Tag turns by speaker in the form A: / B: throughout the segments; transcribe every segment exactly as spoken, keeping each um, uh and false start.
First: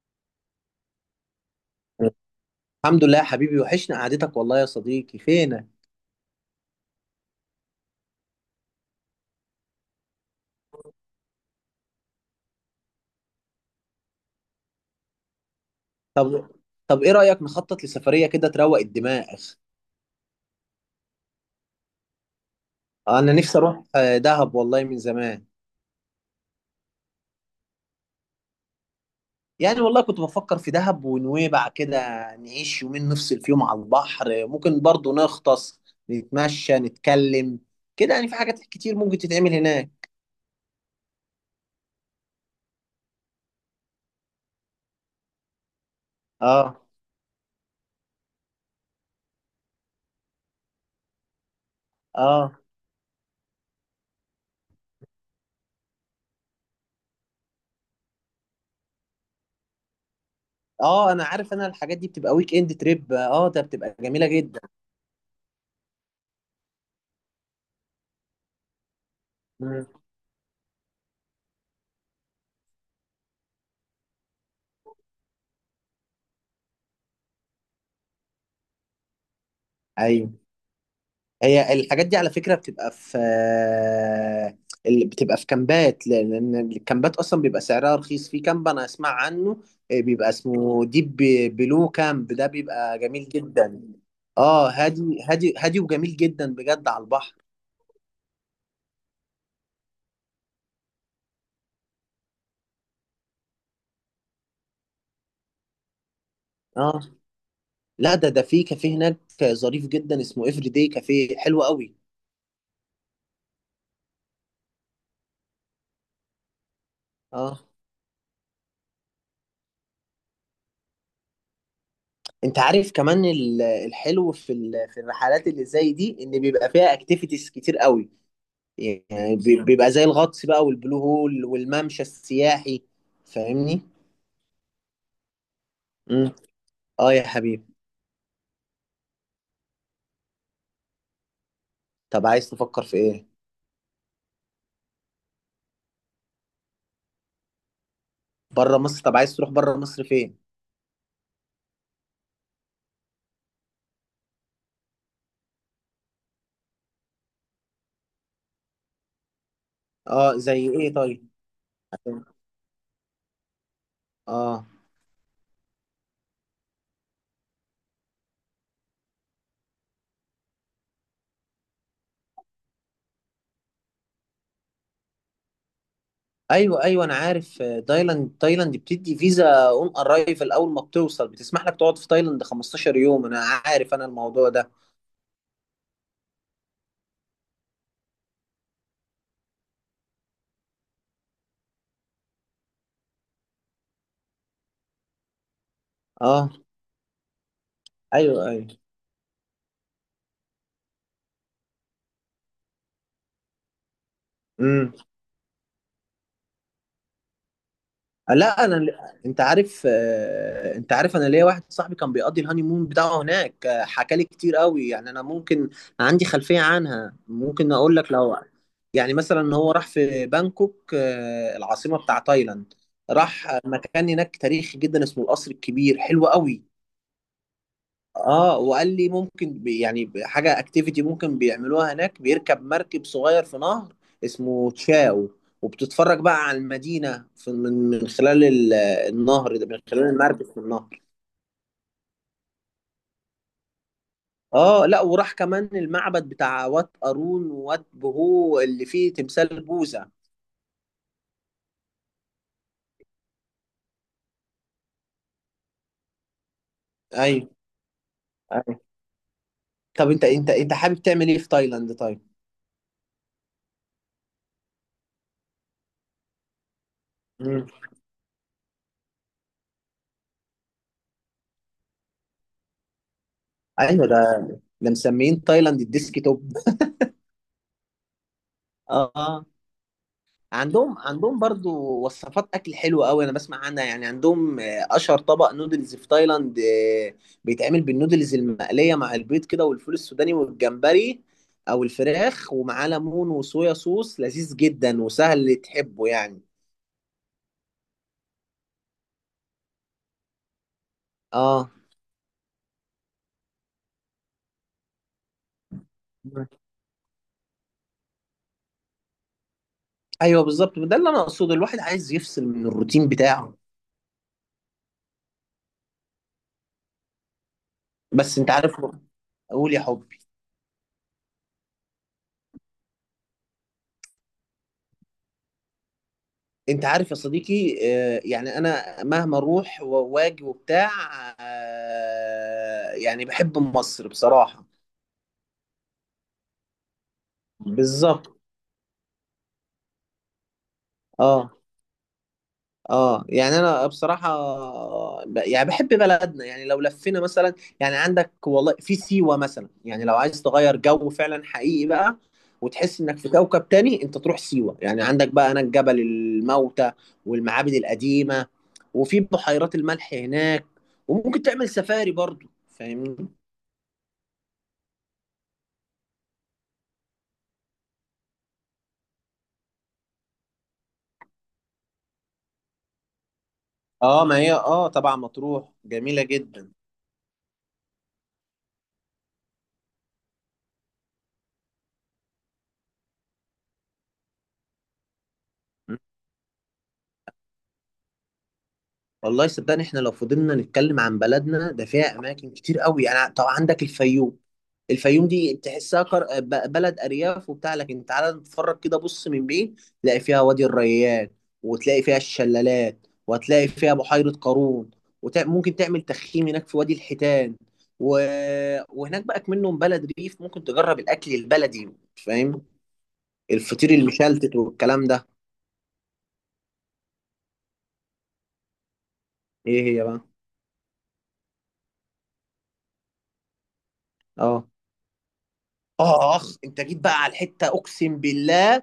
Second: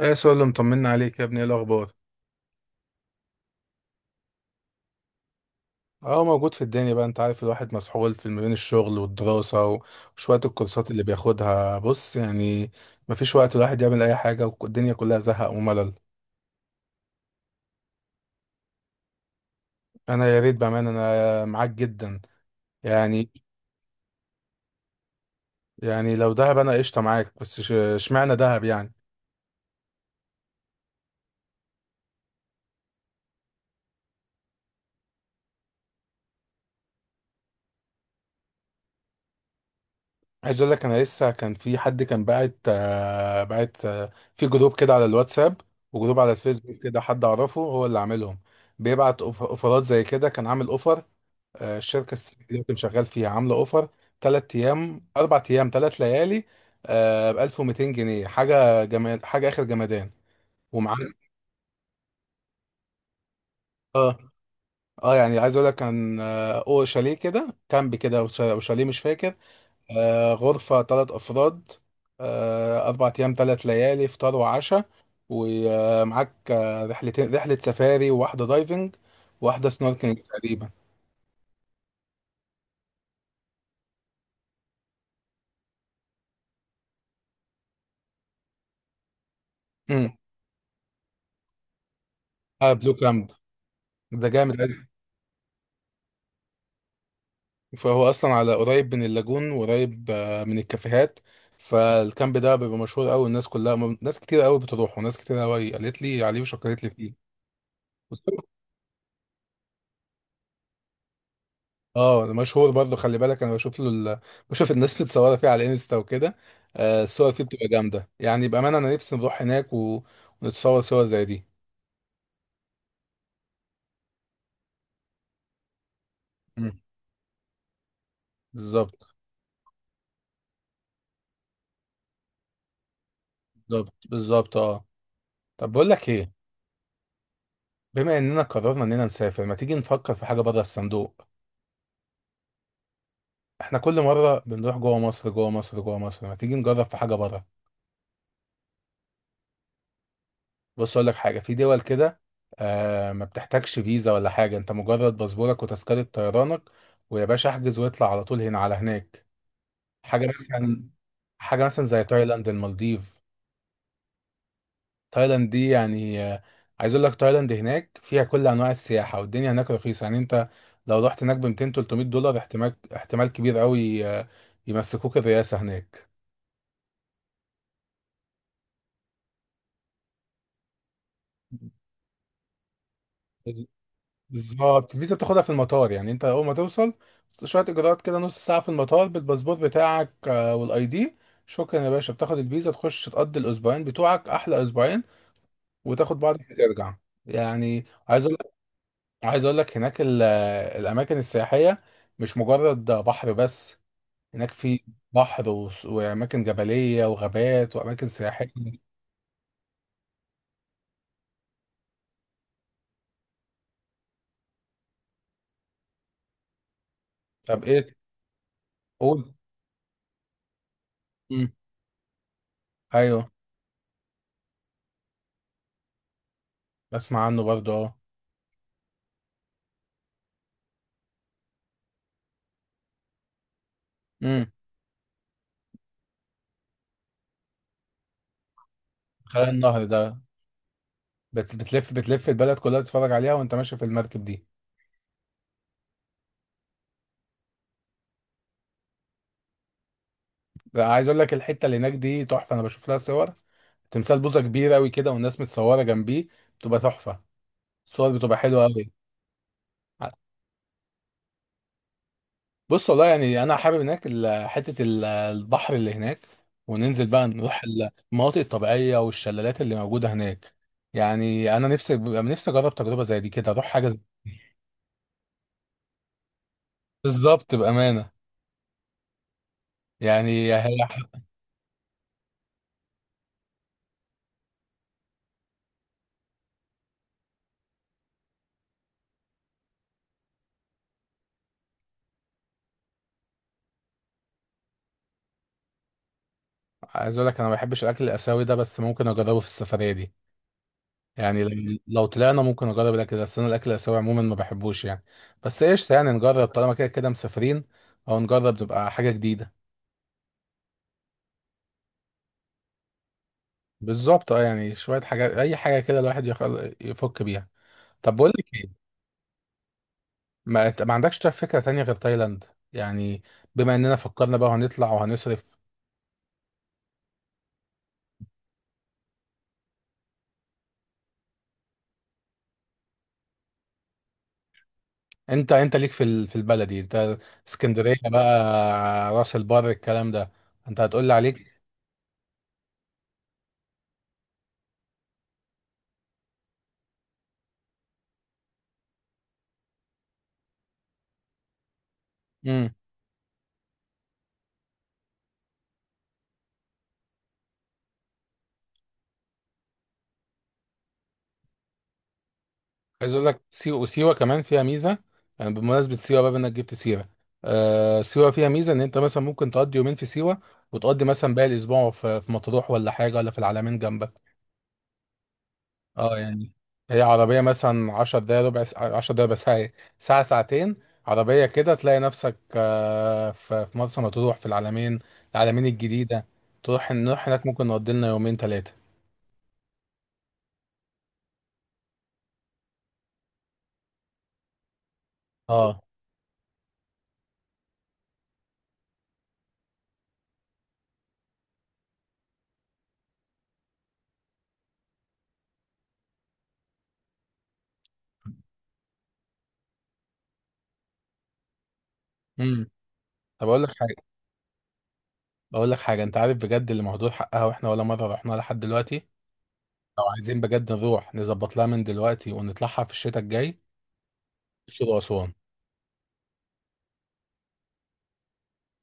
A: ايه سؤال اللي مطمنا عليك يا ابني؟ ايه الاخبار؟
B: الحمد لله يا حبيبي، وحشنا قعدتك والله يا صديقي، فينك؟
A: اه، موجود في الدنيا بقى. انت عارف الواحد مسحول في ما بين الشغل والدراسة وشوية الكورسات اللي بياخدها. بص يعني مفيش وقت الواحد يعمل اي حاجة، والدنيا كلها زهق وملل.
B: طب طب ايه رأيك نخطط لسفرية كده تروق الدماغ؟
A: انا يا ريت بأمانة انا معاك جدا.
B: آه،
A: يعني
B: انا نفسي اروح آه، دهب والله من زمان.
A: يعني لو دهب انا قشطة معاك، بس ش- اشمعنى دهب يعني؟
B: يعني والله كنت بفكر في دهب ونويبع كده. نعيش يومين نفصل فيهم على البحر، ممكن برضو نغطس، نتمشى، نتكلم. كده يعني في حاجات كتير ممكن تتعمل هناك.
A: عايز اقول لك انا لسه كان في حد كان باعت آه، باعت آه، في جروب كده على الواتساب وجروب على
B: اه.
A: الفيسبوك كده، حد اعرفه هو اللي عاملهم. بيبعت أوف- اوفرات زي كده. كان عامل اوفر، آه، الشركه السنة
B: اه
A: اللي كنت شغال فيها عامله اوفر: ثلاث ايام اربع ايام ثلاث ليالي ب ألف ومائتين جنيه. حاجه جمال، حاجه اخر جمدان،
B: اه
A: ومعانا
B: انا عارف، انا الحاجات دي بتبقى ويك اند تريب، اه ده بتبقى
A: اه.
B: جميلة جدا.
A: اه يعني عايز اقول لك كان آه، او شاليه كده، كامب كده وش- وشاليه مش فاكر.
B: مم.
A: آه، غرفه ثلاث افراد، آه، اربع ايام ثلاث ليالي، فطار وعشاء، ومعاك آه رحلتين: رحله سفاري وواحده دايفنج وواحده سنوركلينج
B: ايوه،
A: تقريبا.
B: هي الحاجات دي على فكرة بتبقى في، اللي بتبقى في كامبات، لأن الكامبات أصلا بيبقى سعرها رخيص. في كامب أنا أسمع عنه، آه،
A: امم
B: بيبقى اسمه ديب بلو كامب، ده
A: اه، بلو
B: بيبقى
A: كامب
B: جميل جدا.
A: ده جامد.
B: اه، هادي هادي هادي وجميل جدا بجد على البحر.
A: فهو اصلا على قريب من اللاجون، وقريب آه، من الكافيهات. فالكامب ده بيبقى مشهور قوي، الناس كلها م- ناس كتير قوي بتروح، وناس كتير قوي قالت لي عليه وشكرت لي
B: اه
A: فيه.
B: لا،
A: بس-
B: ده ده في كافيه هناك ظريف جدا اسمه افري داي كافيه، حلو قوي.
A: اه ده مشهور برضه. خلي بالك انا بشوف له ال... بشوف الناس متصوره فيه على انستا وكده. آه، الصور فيه
B: اه،
A: بتبقى جامده، يعني بامانه انا نفسي نروح هناك و... ونتصور صور زي دي.
B: انت عارف كمان ال- الحلو في ال- في الرحلات اللي زي دي ان بيبقى
A: مم.
B: فيها اكتيفيتيز كتير قوي.
A: بالظبط،
B: يعني بي- بيبقى زي الغطس بقى والبلو هول والممشى السياحي، فاهمني؟
A: بالظبط، بالظبط اه. طب بقول لك
B: امم.
A: ايه،
B: اه يا حبيبي.
A: بما اننا قررنا اننا نسافر، ما تيجي نفكر في حاجه بره الصندوق.
B: طب عايز تفكر في ايه؟
A: احنا كل مرة بنروح جوه مصر، جوه مصر، جوه مصر، ما تيجي نجرب في حاجة بره.
B: بره مصر؟ طب عايز تروح بره مصر فين؟
A: بص اقول لك حاجة، في دول كده آه ما بتحتاجش فيزا ولا حاجة، انت مجرد باسبورك وتذكرة طيرانك ويا باشا احجز واطلع على طول هنا على هناك. حاجة
B: اه، زي
A: مثلا،
B: ايه طيب؟
A: حاجة مثلا زي تايلاند، المالديف.
B: اه،
A: تايلاند دي يعني آه، عايز اقول لك تايلاند هناك فيها كل انواع السياحة، والدنيا هناك رخيصة. يعني انت لو رحت هناك ب متين ثلاثمية دولار احتمال، احتمال كبير قوي آه، يمسكوك الرئاسة هناك.
B: ايوه ايوه انا عارف، آه، تايلاند. تايلاند بتدي فيزا اون ارايفل، اول ما بتوصل بتسمح لك تقعد في تايلاند 15 يوم، انا عارف انا الموضوع ده.
A: بالظبط، الفيزا بتاخدها في المطار. يعني انت اول ما توصل شويه اجراءات كده، نص ساعه في المطار بالباسبور بتاعك آه، والاي دي. شكرا يا باشا، بتاخد الفيزا تخش تقضي الاسبوعين بتوعك احلى اسبوعين وتاخد بعضك
B: اه
A: وترجع. يعني عايز اقول
B: ايوه
A: لك،
B: ايوه.
A: عايز اقول لك هناك ال- الاماكن السياحيه مش مجرد بحر بس، هناك في
B: امم.
A: بحر و- واماكن جبليه وغابات واماكن سياحيه.
B: لا انا، انت عارف، آه، انت عارف انا ليا واحد صاحبي كان بيقضي الهاني مون بتاعه هناك، آه، حكى لي كتير قوي، يعني انا ممكن عندي خلفية عنها
A: طب
B: ممكن
A: ايه؟
B: اقول لك. لو يعني
A: قول.
B: مثلا هو راح في بانكوك،
A: مم.
B: آه، العاصمة بتاع تايلاند.
A: ايوه،
B: راح مكان هناك تاريخي جدا اسمه القصر الكبير، حلو قوي.
A: بسمع عنه برضه اه.
B: اه، وقال لي ممكن بي- يعني ب- حاجه اكتيفيتي ممكن بيعملوها هناك، بيركب مركب صغير في نهر
A: امم،
B: اسمه تشاو، وبتتفرج بقى على المدينه في من من خلال ال-
A: خلال
B: النهر ده، من
A: النهر
B: خلال
A: ده
B: المركب في النهر.
A: بت- بتلف، بتلف البلد كلها تتفرج عليها وانت ماشي في المركب دي.
B: اه لا، وراح كمان المعبد بتاع وات قارون ووات بهو اللي فيه تمثال بوذا.
A: لا، عايز اقول لك الحته اللي هناك دي تحفه. انا بشوف لها صور، تمثال بوزه كبير قوي كده والناس متصوره جنبيه، بتبقى تحفه.
B: ايوه.
A: الصور بتبقى حلوه
B: ايوه،
A: قوي.
B: طب انت انت انت حابب تعمل ايه في تايلاند طيب؟
A: بص والله يعني انا حابب هناك ال- حته ال- البحر اللي هناك، وننزل بقى نروح
B: مم.
A: المناطق الطبيعيه والشلالات اللي موجوده هناك. يعني انا نفسي نفسي اجرب تجربه زي دي كده، اروح حاجه زي-
B: ايوه، ده ده مسميين تايلاند الديسك توب.
A: بالظبط بامانه.
B: اه،
A: يعني هي-
B: عندهم عندهم برضو وصفات اكل حلوه قوي انا بسمع عنها. يعني عندهم آه، اشهر طبق نودلز في تايلاند، آه، بيتعمل بالنودلز المقليه مع البيض كده والفول السوداني والجمبري او الفراخ، ومعاه ليمون وصويا صوص، لذيذ جدا وسهل، تحبه يعني.
A: عايز اقول لك انا ما بحبش الاكل الاسيوي ده، بس ممكن اجربه في السفريه دي. يعني
B: اه.
A: لو لو طلعنا ممكن نجرب الاكل ده، بس انا الاكل الاسيوي عموما ما بحبوش يعني. بس ايش يعني، نجرب طالما كده كده مسافرين، او نجرب تبقى حاجه جديده.
B: ايوه بالظبط، ده اللي انا اقصده، الواحد عايز يفصل من الروتين بتاعه.
A: بالظبط اه، يعني شويه حاجات، اي حاجه كده الواحد يخل... يفك بيها. طب بقول
B: بس
A: لك
B: انت عارف،
A: ايه،
B: قول يا حبي.
A: ما... ما عندكش طيب فكره تانية غير تايلاند؟ يعني بما اننا فكرنا بقى وهنطلع وهنصرف.
B: انت عارف يا صديقي، آه، يعني انا مهما اروح واجي وبتاع، آه، يعني بحب مصر بصراحة.
A: انت انت ليك في ال... في البلدي انت، اسكندريه
B: بالظبط.
A: بقى، راس البر، الكلام ده. انت هتقول لي عليك.
B: اه. اه يعني انا بصراحه، ب- يعني بحب بلدنا. يعني لو لفينا مثلا، يعني عندك والله في سيوه مثلا. يعني لو عايز تغير جو فعلا حقيقي بقى وتحس انك في كوكب تاني، انت تروح سيوه. يعني عندك بقى هناك جبل الموتى والمعابد القديمه، وفي بحيرات الملح هناك، وممكن تعمل سفاري برضو،
A: عايز اقول
B: فاهمني؟
A: لك سيوة، سيوة كمان فيها ميزه. يعني بمناسبه سيوة بقى انك جبت سيره، آه سيوة فيها ميزه ان انت مثلا ممكن تقضي يومين في سيوة وتقضي مثلا باقي الاسبوع في, في مطروح ولا حاجه ولا في العلمين جنبك.
B: اه، ما هي اه طبعا مطروح
A: اه
B: جميله
A: يعني
B: جدا.
A: هي عربيه مثلا عشر دقايق، ربع ساعه، عشر دقايق بس، ساعه، ساعة- ساعتين عربيه كده تلاقي نفسك آه في, في مرسى مطروح، في العلمين، العلمين الجديده. تروح، نروح هناك ممكن نقضي لنا يومين ثلاثه.
B: والله صدقني، احنا لو فضلنا نتكلم عن بلدنا ده فيها اماكن كتير قوي. يعني طبعا عندك الفيوم. الفيوم دي
A: اه.
B: تحسها كر... ب- بلد ارياف وبتاع، لكن تعالى نتفرج كده، بص من بعيد تلاقي فيها وادي الريان، وتلاقي فيها الشلالات، وهتلاقي فيها بحيرة قارون، وممكن تعمل تخييم هناك في وادي الحيتان و... وهناك بقى منهم بلد ريف، ممكن تجرب الاكل البلدي، فاهم؟
A: امم. طب اقول لك
B: الفطير
A: حاجه،
B: المشلتت والكلام ده.
A: بقول لك حاجة: انت عارف بجد اللي مهدور حقها واحنا ولا مرة رحنا لحد دلوقتي؟
B: ايه
A: لو
B: هي بقى؟
A: عايزين بجد نروح نظبط لها من دلوقتي ونطلعها في الشتاء الجاي:
B: اه.
A: الأقصر وأسوان.
B: اخ انت جيت بقى على الحتة، اقسم بالله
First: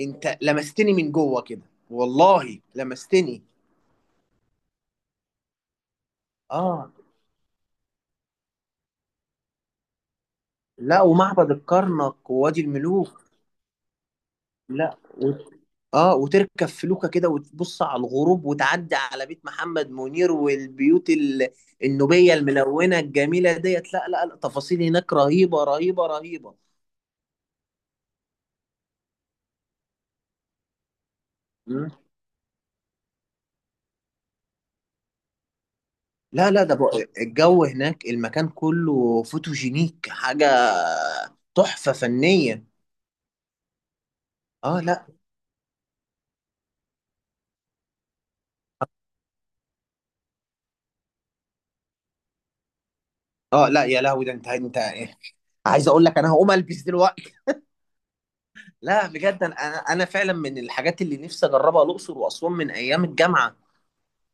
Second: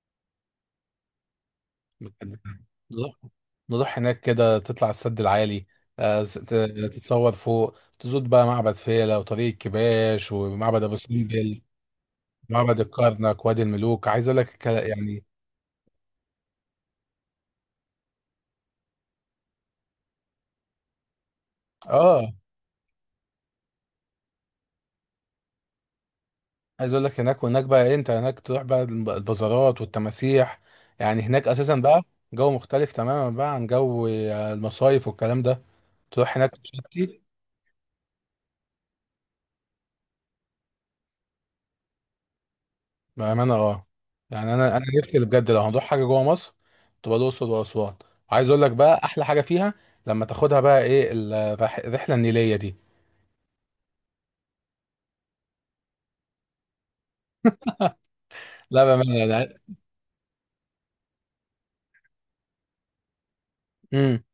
B: انت لمستني من جوه كده،
A: بجد.
B: والله
A: نروح،
B: لمستني.
A: نروح هناك كده، تطلع السد العالي، آه، س- ت-
B: اه
A: تتصور فوق، تزود بقى معبد فيلة وطريق الكباش ومعبد أبو
B: لا، ومعبد
A: سمبل.
B: الكرنك ووادي
A: معبد
B: الملوك.
A: الكرنك، وادي الملوك، عايز اقول لك الك-
B: لا
A: يعني
B: و... اه، وتركب فلوكة كده وتبص على الغروب، وتعدي على بيت محمد منير والبيوت ال...
A: اه،
B: النوبية الملونة الجميلة ديت. لا لا لا، تفاصيل هناك رهيبة رهيبة رهيبة.
A: عايز اقول لك هناك، وهناك بقى إيه، انت هناك تروح بقى الب- البازارات والتماسيح. يعني هناك اساسا
B: مم.
A: بقى جو مختلف تماما بقى عن جو آه، المصايف والكلام ده. تروح
B: لا
A: هناك
B: لا، ده بقى
A: شتي
B: الجو هناك، المكان كله فوتوجينيك، حاجة تحفة فنية.
A: بامانه اه. يعني انا
B: اه
A: انا
B: لا.
A: نفسي بجد لو هنروح حاجه جوه مصر، تبقى الاقصر واسوان. عايز اقول لك بقى احلى حاجه فيها، لما تاخدها بقى ايه، الرح- الرحله النيليه دي.
B: اه لا يا لهوي، ده انت انت إيه؟ عايز اقول لك انا هقوم البس دلوقتي.
A: لا
B: لا
A: بامانه
B: بجد،
A: يعني.
B: انا انا فعلا من الحاجات اللي نفسي اجربها الاقصر واسوان من ايام الجامعه.
A: امم.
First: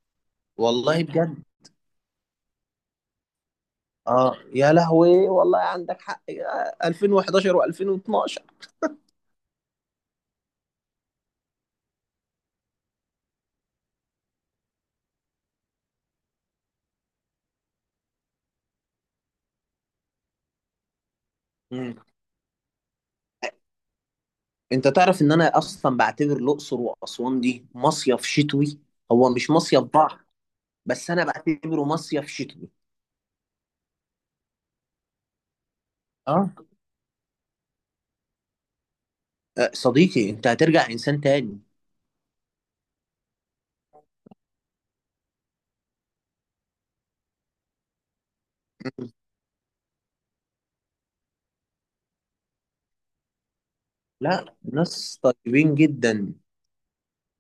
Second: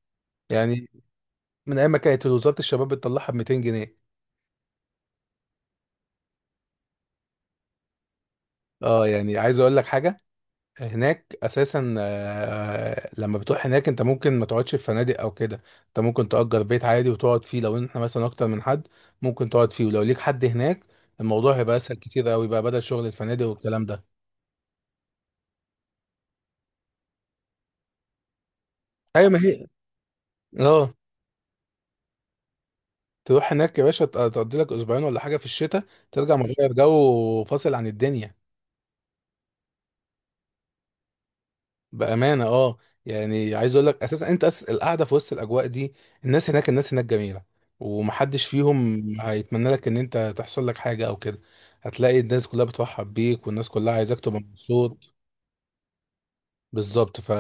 A: يعني
B: والله بجد.
A: من ايام ما كانت وزاره الشباب بتطلعها ب مائتين جنيه.
B: اه يا لهوي، والله عندك حق يا ألفين وحداشر و2012.
A: اه، يعني عايز اقول لك حاجه، هناك اساسا آه، لما بتروح هناك انت ممكن ما تقعدش في فنادق او كده، انت ممكن تأجر بيت عادي وتقعد فيه. لو احنا مثلا اكتر من حد ممكن تقعد فيه، ولو ليك حد هناك الموضوع هيبقى
B: مم.
A: اسهل كتير قوي بقى بدل شغل الفنادق والكلام ده.
B: انت تعرف ان انا اصلا بعتبر الاقصر واسوان دي مصيف شتوي،
A: ايوه
B: هو
A: ما
B: مش
A: هي
B: مصيف بحر،
A: اه،
B: بس انا بعتبره مصيف شتوي.
A: تروح هناك يا باشا ت- تقضي لك اسبوعين ولا حاجه في الشتاء، ترجع
B: اه.
A: مغير جو وفاصل عن الدنيا
B: آه، صديقي انت هترجع انسان تاني.
A: بأمانة اه. يعني عايز اقول لك اساسا انت أساس القعدة في وسط الاجواء دي. الناس هناك، الناس هناك جميلة، ومحدش فيهم
B: مم.
A: هيتمنى لك ان انت تحصل لك حاجة او كده، هتلاقي الناس كلها بترحب بيك والناس كلها عايزاك تبقى
B: لا،
A: مبسوط.
B: ناس طيبين جدا.
A: بالظبط. ف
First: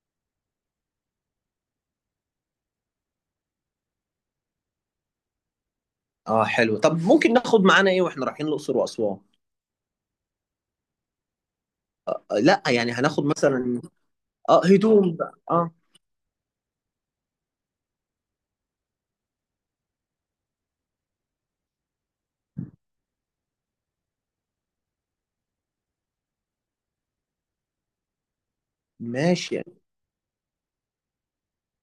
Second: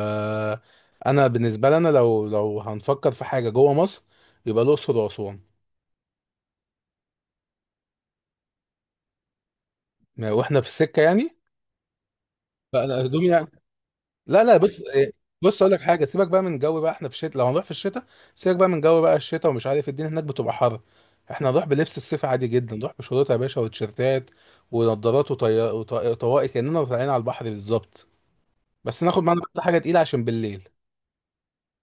A: انا بالنسبة لنا لو لو هنفكر في حاجة جوه مصر، يبقى الأقصر وأسوان.
B: اه حلو. طب ممكن ناخد معانا ايه واحنا رايحين الاقصر واسوان؟
A: ما- واحنا في السكة يعني،
B: آه، لا يعني
A: فانا
B: هناخد
A: هدومي.
B: مثلا،
A: لا لا
B: اه
A: بص إيه،
B: هدوم بقى
A: بص
B: اه،
A: اقول لك حاجه، سيبك بقى من جو بقى، احنا في الشتاء لو هنروح في الشتاء، سيبك بقى من جو بقى الشتاء، ومش عارف الدنيا هناك بتبقى حر. احنا هنروح بلبس الصيف عادي جدا، نروح بشورت يا باشا وتيشيرتات ونضارات وطي... وط- وطواقي كاننا طالعين على البحر بالظبط. بس ناخد معانا
B: ماشي
A: بس
B: يعني.
A: حاجه تقيله عشان بالليل.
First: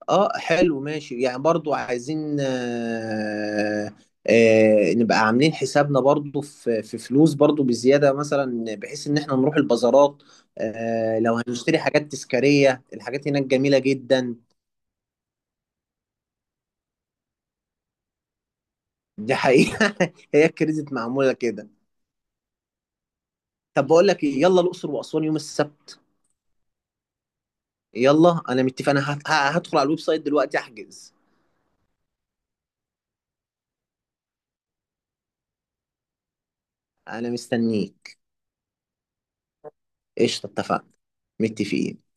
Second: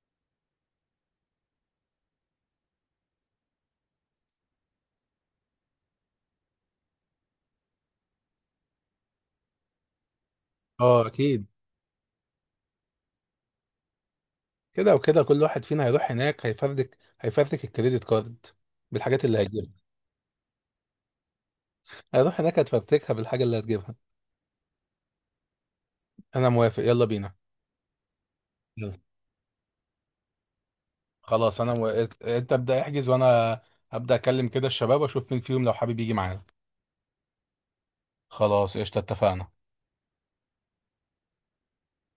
B: اه حلو، ماشي يعني. برضو عايزين آه، آه نبقى عاملين حسابنا برضو في في فلوس برضو بزيادة، مثلا بحيث ان احنا نروح البازارات،
A: اه
B: آه لو
A: اكيد،
B: هنشتري حاجات تذكارية، الحاجات هناك جميلة جدا.
A: كده وكده كل واحد فينا هيروح هناك هيفردك هيفردك الكريدت كارد بالحاجات
B: دي
A: اللي هتجيبها.
B: حقيقة. هي كريزت معمولة كده.
A: هيروح هناك هتفرتكها بالحاجه اللي
B: طب
A: هتجيبها.
B: بقول لك ايه، يلا الأقصر وأسوان يوم السبت.
A: انا موافق، يلا بينا.
B: يلا، انا متفق،
A: يلا.
B: انا هت- ه- هدخل على الويب سايت دلوقتي احجز.
A: خلاص انا و... انت ابدا احجز، وانا هبدا اكلم كده الشباب واشوف مين فيهم لو حابب يجي معانا.
B: انا مستنيك.
A: خلاص قشطة اتفقنا.
B: قشطة اتفقنا. متفقين.